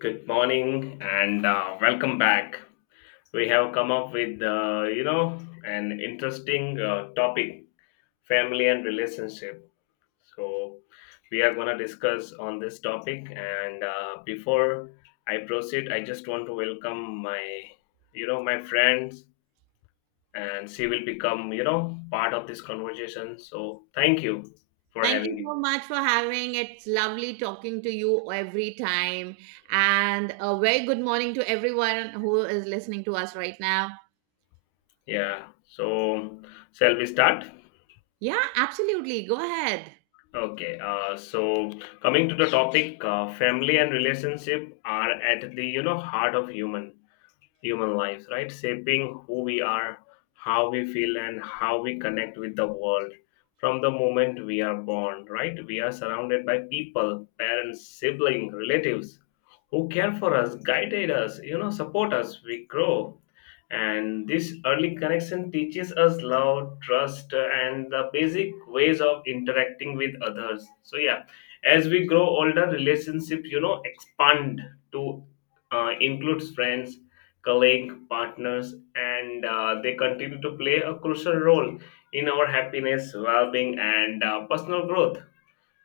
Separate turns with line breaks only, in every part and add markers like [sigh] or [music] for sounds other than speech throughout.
Good morning and welcome back. We have come up with, an interesting topic, family and relationship. So we are going to discuss on this topic. And before I proceed, I just want to welcome my, my friends, and she will become, part of this conversation. So thank you for
Thank
having
you
me.
so much for having. It's lovely talking to you every time. And a very good morning to everyone who is listening to us right now.
Yeah. So shall we start?
Yeah, absolutely. Go ahead.
Okay, so coming to the topic, family and relationship are at the heart of human lives, right? Shaping who we are, how we feel, and how we connect with the world. From the moment we are born, right? We are surrounded by people, parents, siblings, relatives who care for us, guided us, you know, support us. We grow. And this early connection teaches us love, trust, and the basic ways of interacting with others. So, yeah, as we grow older, relationships, you know, expand to includes friends, colleague, partners, and they continue to play a crucial role in our happiness, well-being, and personal growth.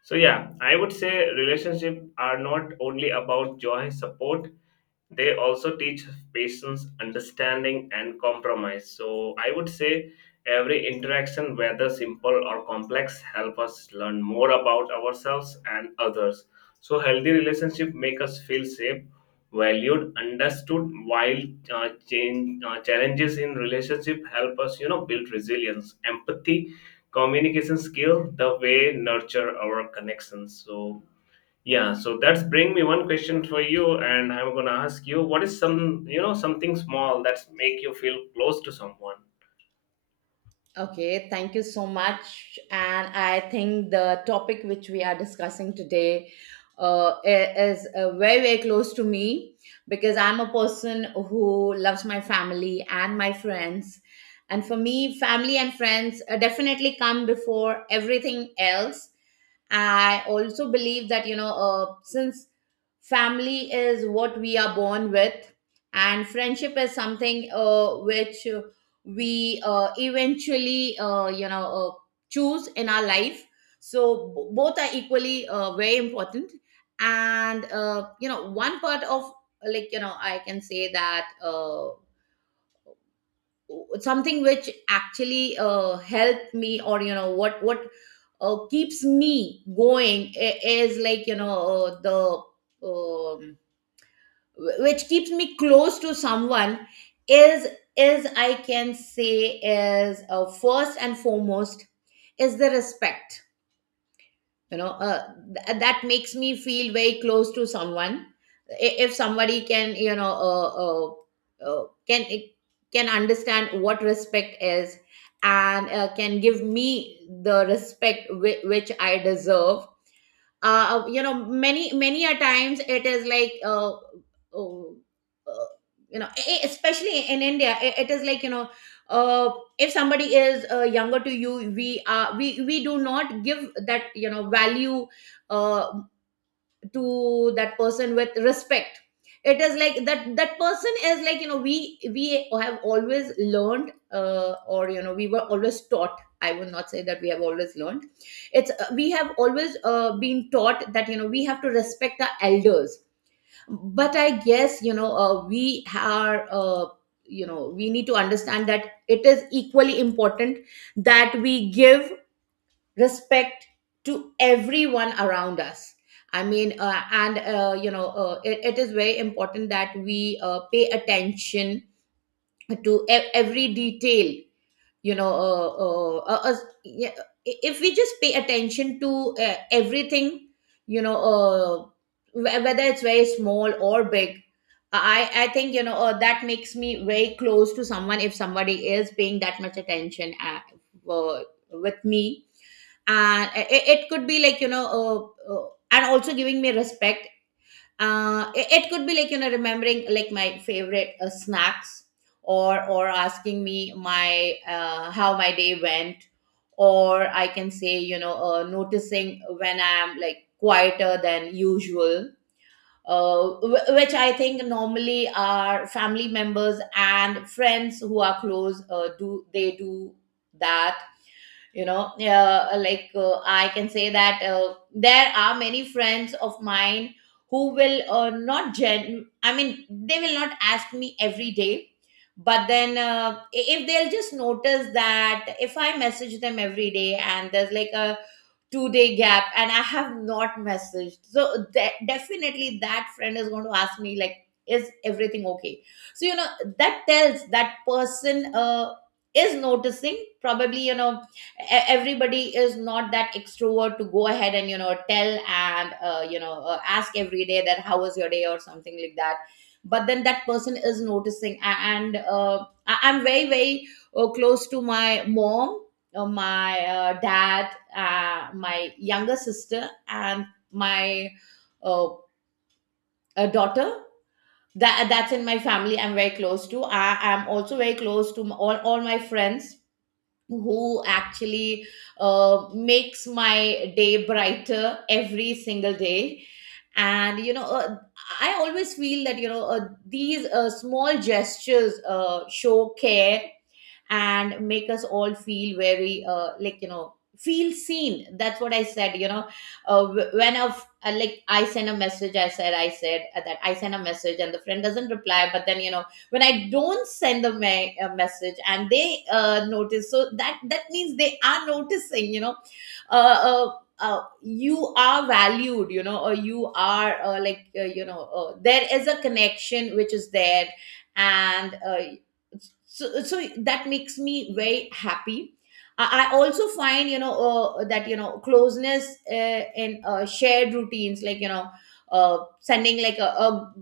So yeah, I would say relationships are not only about joy, support, they also teach patience, understanding, and compromise. So I would say every interaction, whether simple or complex, help us learn more about ourselves and others. So healthy relationship make us feel safe, valued, understood, while change challenges in relationship help us, build resilience, empathy, communication skill, the way nurture our connections. So yeah, so that's bring me one question for you, and I'm gonna ask you, what is some, something small that's make you feel close to someone?
Okay, thank you so much. And I think the topic which we are discussing today uh, i- is very, very close to me because I'm a person who loves my family and my friends. And for me, family and friends definitely come before everything else. I also believe that, since family is what we are born with, and friendship is something which we eventually, choose in our life. So both are equally very important. And one part of, I can say that something which actually helped me, or what keeps me going, is like, you know the which keeps me close to someone is, I can say, is first and foremost, is the respect. you know uh, that makes me feel very close to someone. If somebody can, can understand what respect is, and can give me the respect which I deserve. You know, many a times it is like, oh, uh you know, especially in India, it is like, you know, uh if somebody is younger to you, we are, we do not give that, you know, value uh to that person with respect. It is like that, that person is like, you know, we have always learned, or, you know, we were always taught. I would not say that we have always learned. It's, we have always been taught that, you know, we have to respect our elders. But I guess, you know, we are, we need to understand that it is equally important, that we give respect to everyone around us. I mean, and you know it, is very important that we pay attention to every detail, you know. Yeah, if we just pay attention to everything, you know, whether it's very small or big, I think, you know, that makes me very close to someone if somebody is paying that much attention uh, with me. And it, could be like, you know, and also giving me respect. It, could be like, you know, remembering, like, my favorite snacks, or asking me my how my day went, or I can say, you know, noticing when I'm, like, quieter than usual, which I think normally our family members and friends who are close do, they do that. You know, I can say that there are many friends of mine who will not gen I mean, they will not ask me every day, but then if they'll just notice that if I message them every day and there's like a 2-day gap and I have not messaged, so definitely that friend is going to ask me, like, is everything okay? So, you know, that tells that person is noticing. Probably, you know, everybody is not that extrovert to go ahead and, you know, tell and, ask every day that how was your day, or something like that. But then that person is noticing. And I'm very, very close to my mom, my dad, my younger sister, and my uh, daughter. That, that's in my family I'm very close to. I am also very close to all my friends who actually makes my day brighter every single day. And, you know, I always feel that, you know, these small gestures show care and make us all feel very, feel seen. That's what I said, you know, like, I send a message, I said that I send a message and the friend doesn't reply, but then, you know, when I don't send them a message and they notice, so that, that means they are noticing, you know, uh, uh, you are valued, you know, or you are, there is a connection which is there. And so that makes me very happy. I also find, you know, that, you know, closeness, in shared routines, like, you know, sending, like, a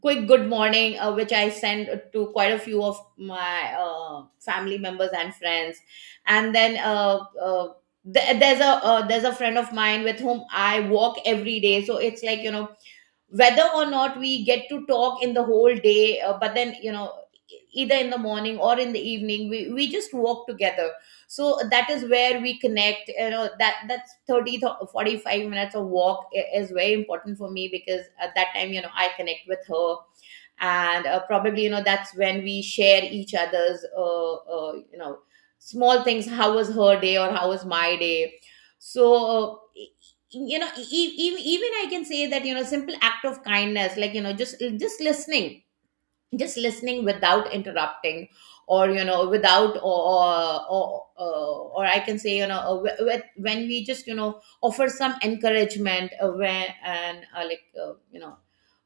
quick good morning, which I send to quite a few of my family members and friends. And then uh, there's a, there's a friend of mine with whom I walk every day. So it's like, you know, whether or not we get to talk in the whole day, but then, you know, either in the morning or in the evening, we just walk together. So that is where we connect, you know. That, that's 30 to 45 minutes of walk is very important for me, because at that time, you know, I connect with her, and probably, you know, that's when we share each other's small things, how was her day or how was my day. So you know, even I can say that, you know, simple act of kindness, like, you know, just listening. Just listening without interrupting, or you know, without, or I can say, you know, when we just, you know, offer some encouragement, where and like uh, you know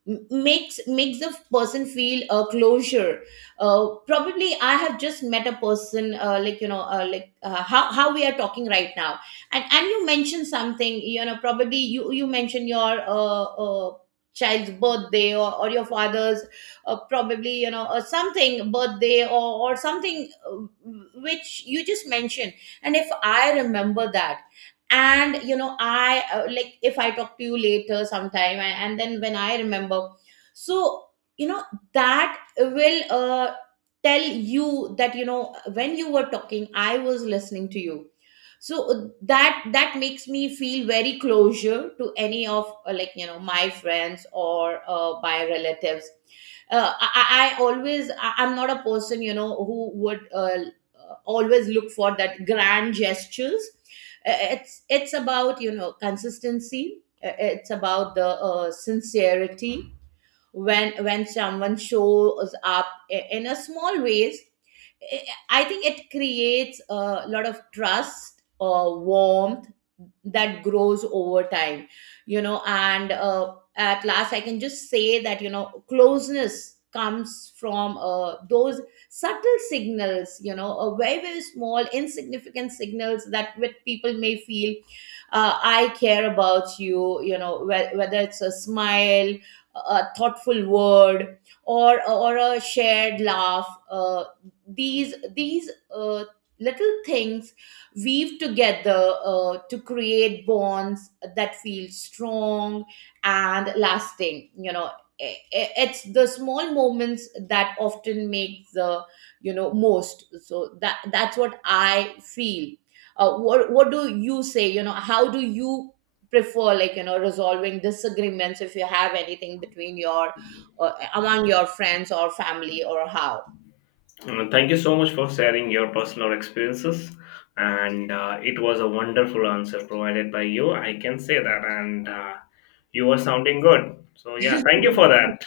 m- makes the person feel a closure. Probably I have just met a person, how we are talking right now. And you mentioned something, you know, probably you mentioned your child's birthday, or your father's, probably, you know, something birthday, or something, which you just mentioned. And if I remember that, and, you know, I like, if I talk to you later sometime, and then when I remember, so, you know, that will tell you that, you know, when you were talking, I was listening to you. So that, that makes me feel very closure to any of, my friends or my relatives. I'm not a person, you know, who would always look for that grand gestures. It's about, you know, consistency. It's about the sincerity, when someone shows up in a small ways. I think it creates a lot of trust or warmth that grows over time, you know. And at last, I can just say that, you know, closeness comes from those subtle signals, you know, a very, very small, insignificant signals, that with people may feel I care about you, you know, whether it's a smile, a thoughtful word, or a shared laugh. These little things weave together to create bonds that feel strong and lasting, you know. It's the small moments that often make the, you know, most. So that's what I feel. What, do you say, you know, how do you prefer, like, you know, resolving disagreements, if you have anything between your among your friends or family, or how?
Mm. Thank you so much for sharing your personal experiences, and it was a wonderful answer provided by you. I can say that, and you were sounding good. So yeah, thank you for
[laughs]
that.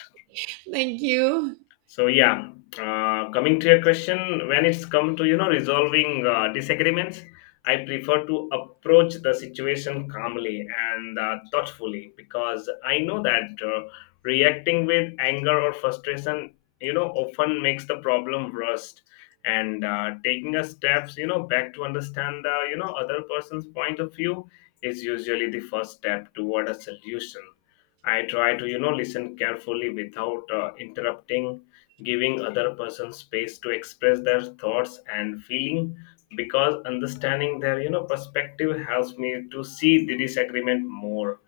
Thank you.
So yeah, coming to your question, when it's come to resolving disagreements, I prefer to approach the situation calmly and thoughtfully, because I know that reacting with anger or frustration, you know, often makes the problem worse. And taking a steps, you know, back to understand the other person's point of view is usually the first step toward a solution. I try to listen carefully without interrupting, giving other person space to express their thoughts and feeling, because understanding their, perspective helps me to see the disagreement more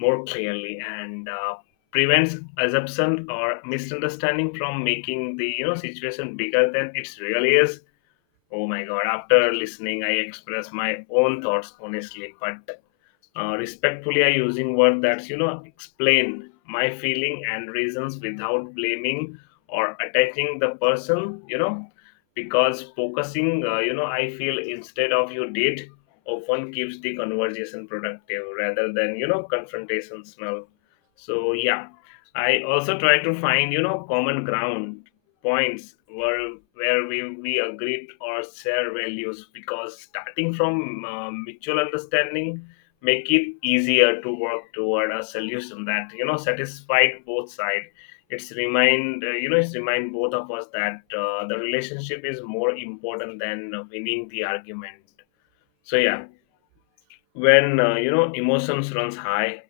more clearly, and prevents assumption or misunderstanding from making the, situation bigger than it really is. Oh my god, after listening, I express my own thoughts honestly, but respectfully, I using word that's, explain my feeling and reasons without blaming or attacking the person. You know, because focusing, you know, I feel instead of you did, often keeps the conversation productive rather than, confrontational. So yeah, I also try to find, common ground, points where we agreed or share values, because starting from mutual understanding make it easier to work toward a solution that, satisfied both sides. It's remind, you know it's remind both of us that the relationship is more important than winning the argument. So yeah, when you know, emotions runs high,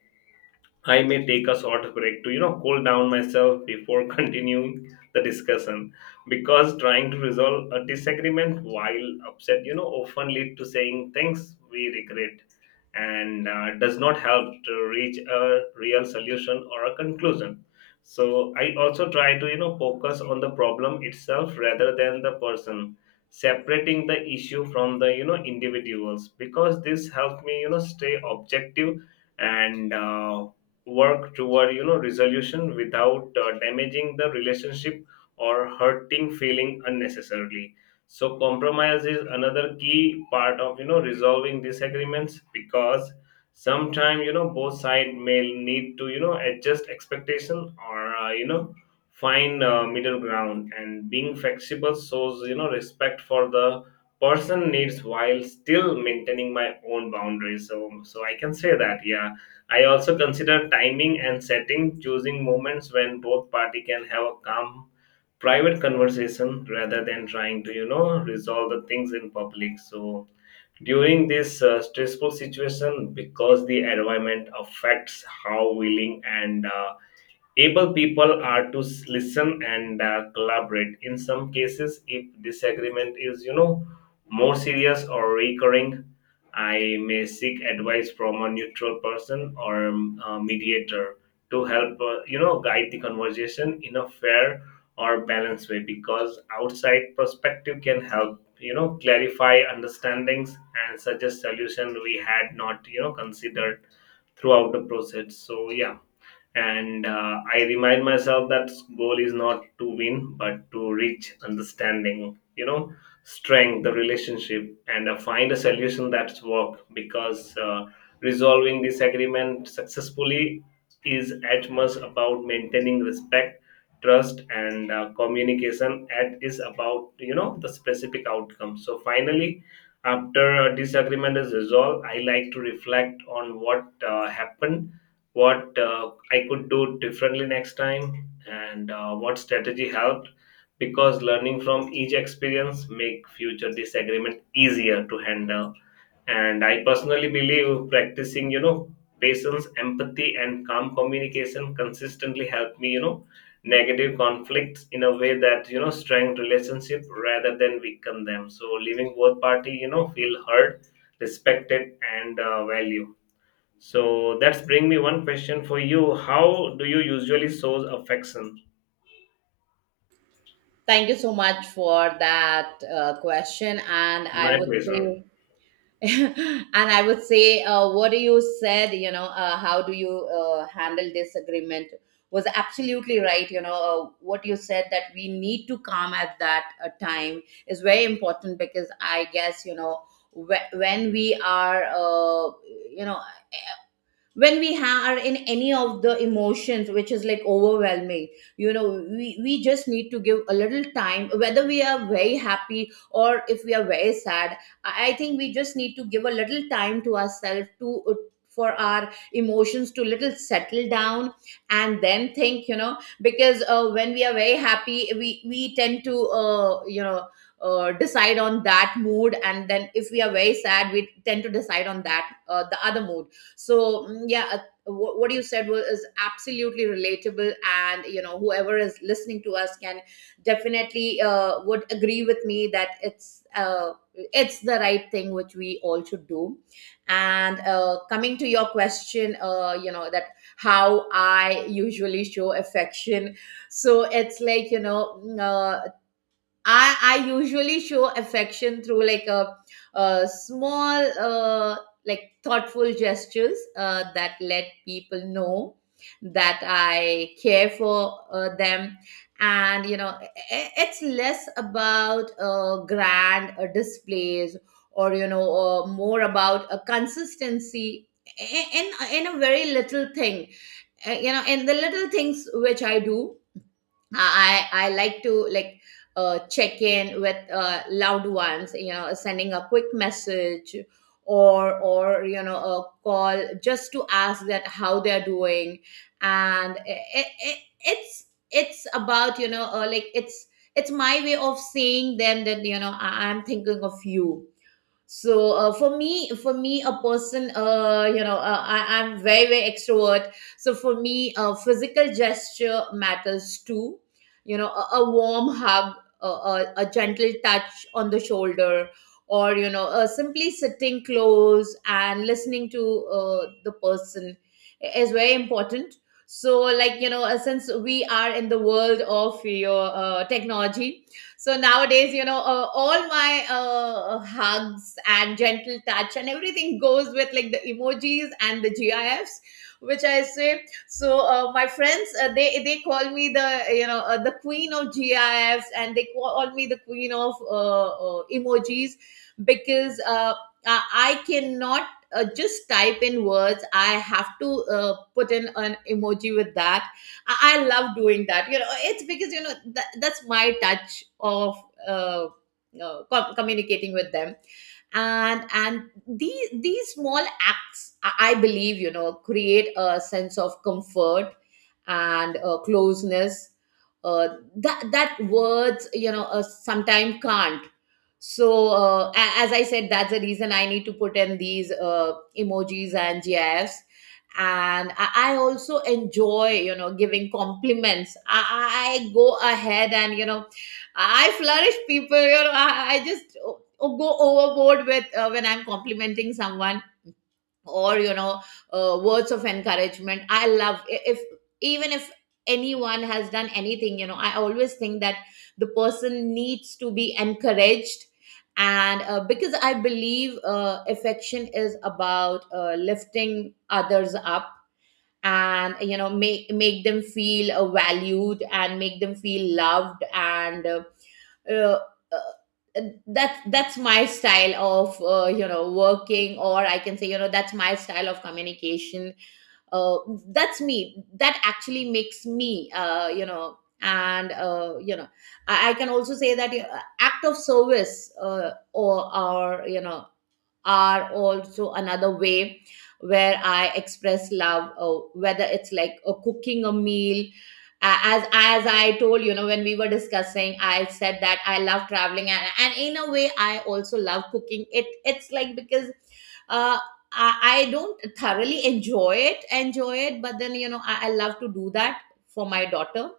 I may take a short break to, you know, cool down myself before [laughs] continuing the discussion, because trying to resolve a disagreement while upset, you know, often lead to saying things we regret and does not help to reach a real solution or a conclusion. So I also try to, you know, focus on the problem itself rather than the person, separating the issue from the, you know, individuals, because this helps me, you know, stay objective and work toward, resolution without damaging the relationship or hurting feeling unnecessarily. So compromise is another key part of, resolving disagreements, because sometimes, you know, both sides may need to, adjust expectation or, find middle ground, and being flexible shows, respect for the person needs while still maintaining my own boundaries. So so I can say that, yeah, I also consider timing and setting, choosing moments when both party can have a calm, private conversation rather than trying to, resolve the things in public, so during this stressful situation, because the environment affects how willing and able people are to listen and collaborate. In some cases, if disagreement is, more serious or recurring, I may seek advice from a neutral person or a mediator to help, guide the conversation in a fair or balanced way, because outside perspective can help, clarify understandings and suggest solution we had not, considered throughout the process. So yeah, and I remind myself that goal is not to win but to reach understanding, you know, strength the relationship and find a solution that's work, because resolving disagreement successfully is as much about maintaining respect, trust, and communication as is about, the specific outcome. So finally, after a disagreement is resolved, I like to reflect on what happened, what I could do differently next time, and what strategy helped, because learning from each experience make future disagreement easier to handle. And I personally believe practicing, patience, empathy, and calm communication consistently help me, negative conflicts in a way that, strengthen relationship rather than weaken them, so leaving both party, feel heard, respected, and valued. So that's bring me one question for you. How do you usually show affection?
Thank you so much for that question. And I
My
would
pleasure.
say, [laughs] and I would say, what you said, you know, how do you handle disagreement was absolutely right. You know, what you said that we need to calm at that time is very important because I guess, you know, when we are, you know, when we are in any of the emotions which is like overwhelming, you know, we just need to give a little time whether we are very happy or if we are very sad. I think we just need to give a little time to ourselves to for our emotions to little settle down and then think, you know, because when we are very happy, we tend to decide on that mood, and then if we are very sad, we tend to decide on that the other mood. So yeah, what you said was is absolutely relatable, and you know whoever is listening to us can definitely, would agree with me that it's the right thing which we all should do. And coming to your question, you know, that how I usually show affection. So it's like, you know, I usually show affection through like a small like thoughtful gestures that let people know that I care for them. And you know, it's less about grand displays, or you know, more about a consistency i- in in a very little thing. You know, in the little things which I do, I like to, like, check in with loved ones, you know, sending a quick message or you know, a call just to ask that how they're doing. And it's about, you know, like it's my way of seeing them that, you know, I, I'm thinking of you. So for me a person, you know, I, I'm very, very extrovert, so for me, physical gesture matters too. You know, a warm hug, a gentle touch on the shoulder, or you know, simply sitting close and listening to the person is very important. So like, you know, since we are in the world of your technology, so nowadays, you know, all my hugs and gentle touch and everything goes with like the emojis and the gifs which I say. So my friends, they call me the, you know, the queen of gifs, and they call me the queen of emojis, because I cannot just type in words. I have to put in an emoji with that. I love doing that. You know, it's because, you know, that, that's my touch of uh, communicating with them. And these small acts, I believe, you know, create a sense of comfort and closeness uh, that, that words, you know, sometimes can't. So as I said, that's the reason I need to put in these emojis and gifs. And I also enjoy, you know, giving compliments. I go ahead and, you know, I flourish people, you know. I just go overboard with, when I'm complimenting someone or, you know, words of encouragement. I love, if even if anyone has done anything, you know, I always think that the person needs to be encouraged. And because I believe affection is about lifting others up, and you know, make them feel valued and make them feel loved. And uh, that's my style of, you know, working, or I can say, you know, that's my style of communication. uh, that's me, that actually makes me, you know. And you know, I can also say that act of service, or you know, are also another way where I express love. Whether it's like cooking a meal. As I told you, know when we were discussing, I said that I love traveling, and in a way I also love cooking. It, it's like because uh, I don't thoroughly enjoy it, but then, you know, I love to do that for my daughter.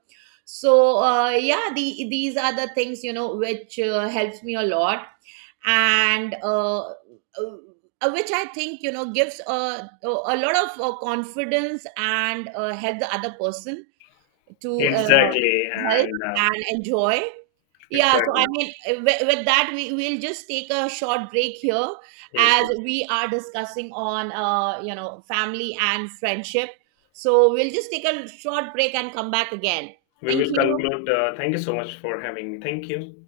So yeah, the, these are the things, you know, which helps me a lot. And which I think, you know, gives a, a lot of confidence and help the other person to
Exactly,
help
and
and enjoy. Yeah, so I
exactly.
mean, with that, we will just take a short break here
Yes,
as
yes.
we are discussing on, you know, family and friendship. So we'll just take a short break and come back again.
We
Thank
will
you.
conclude. Thank you so much for having me. Thank you.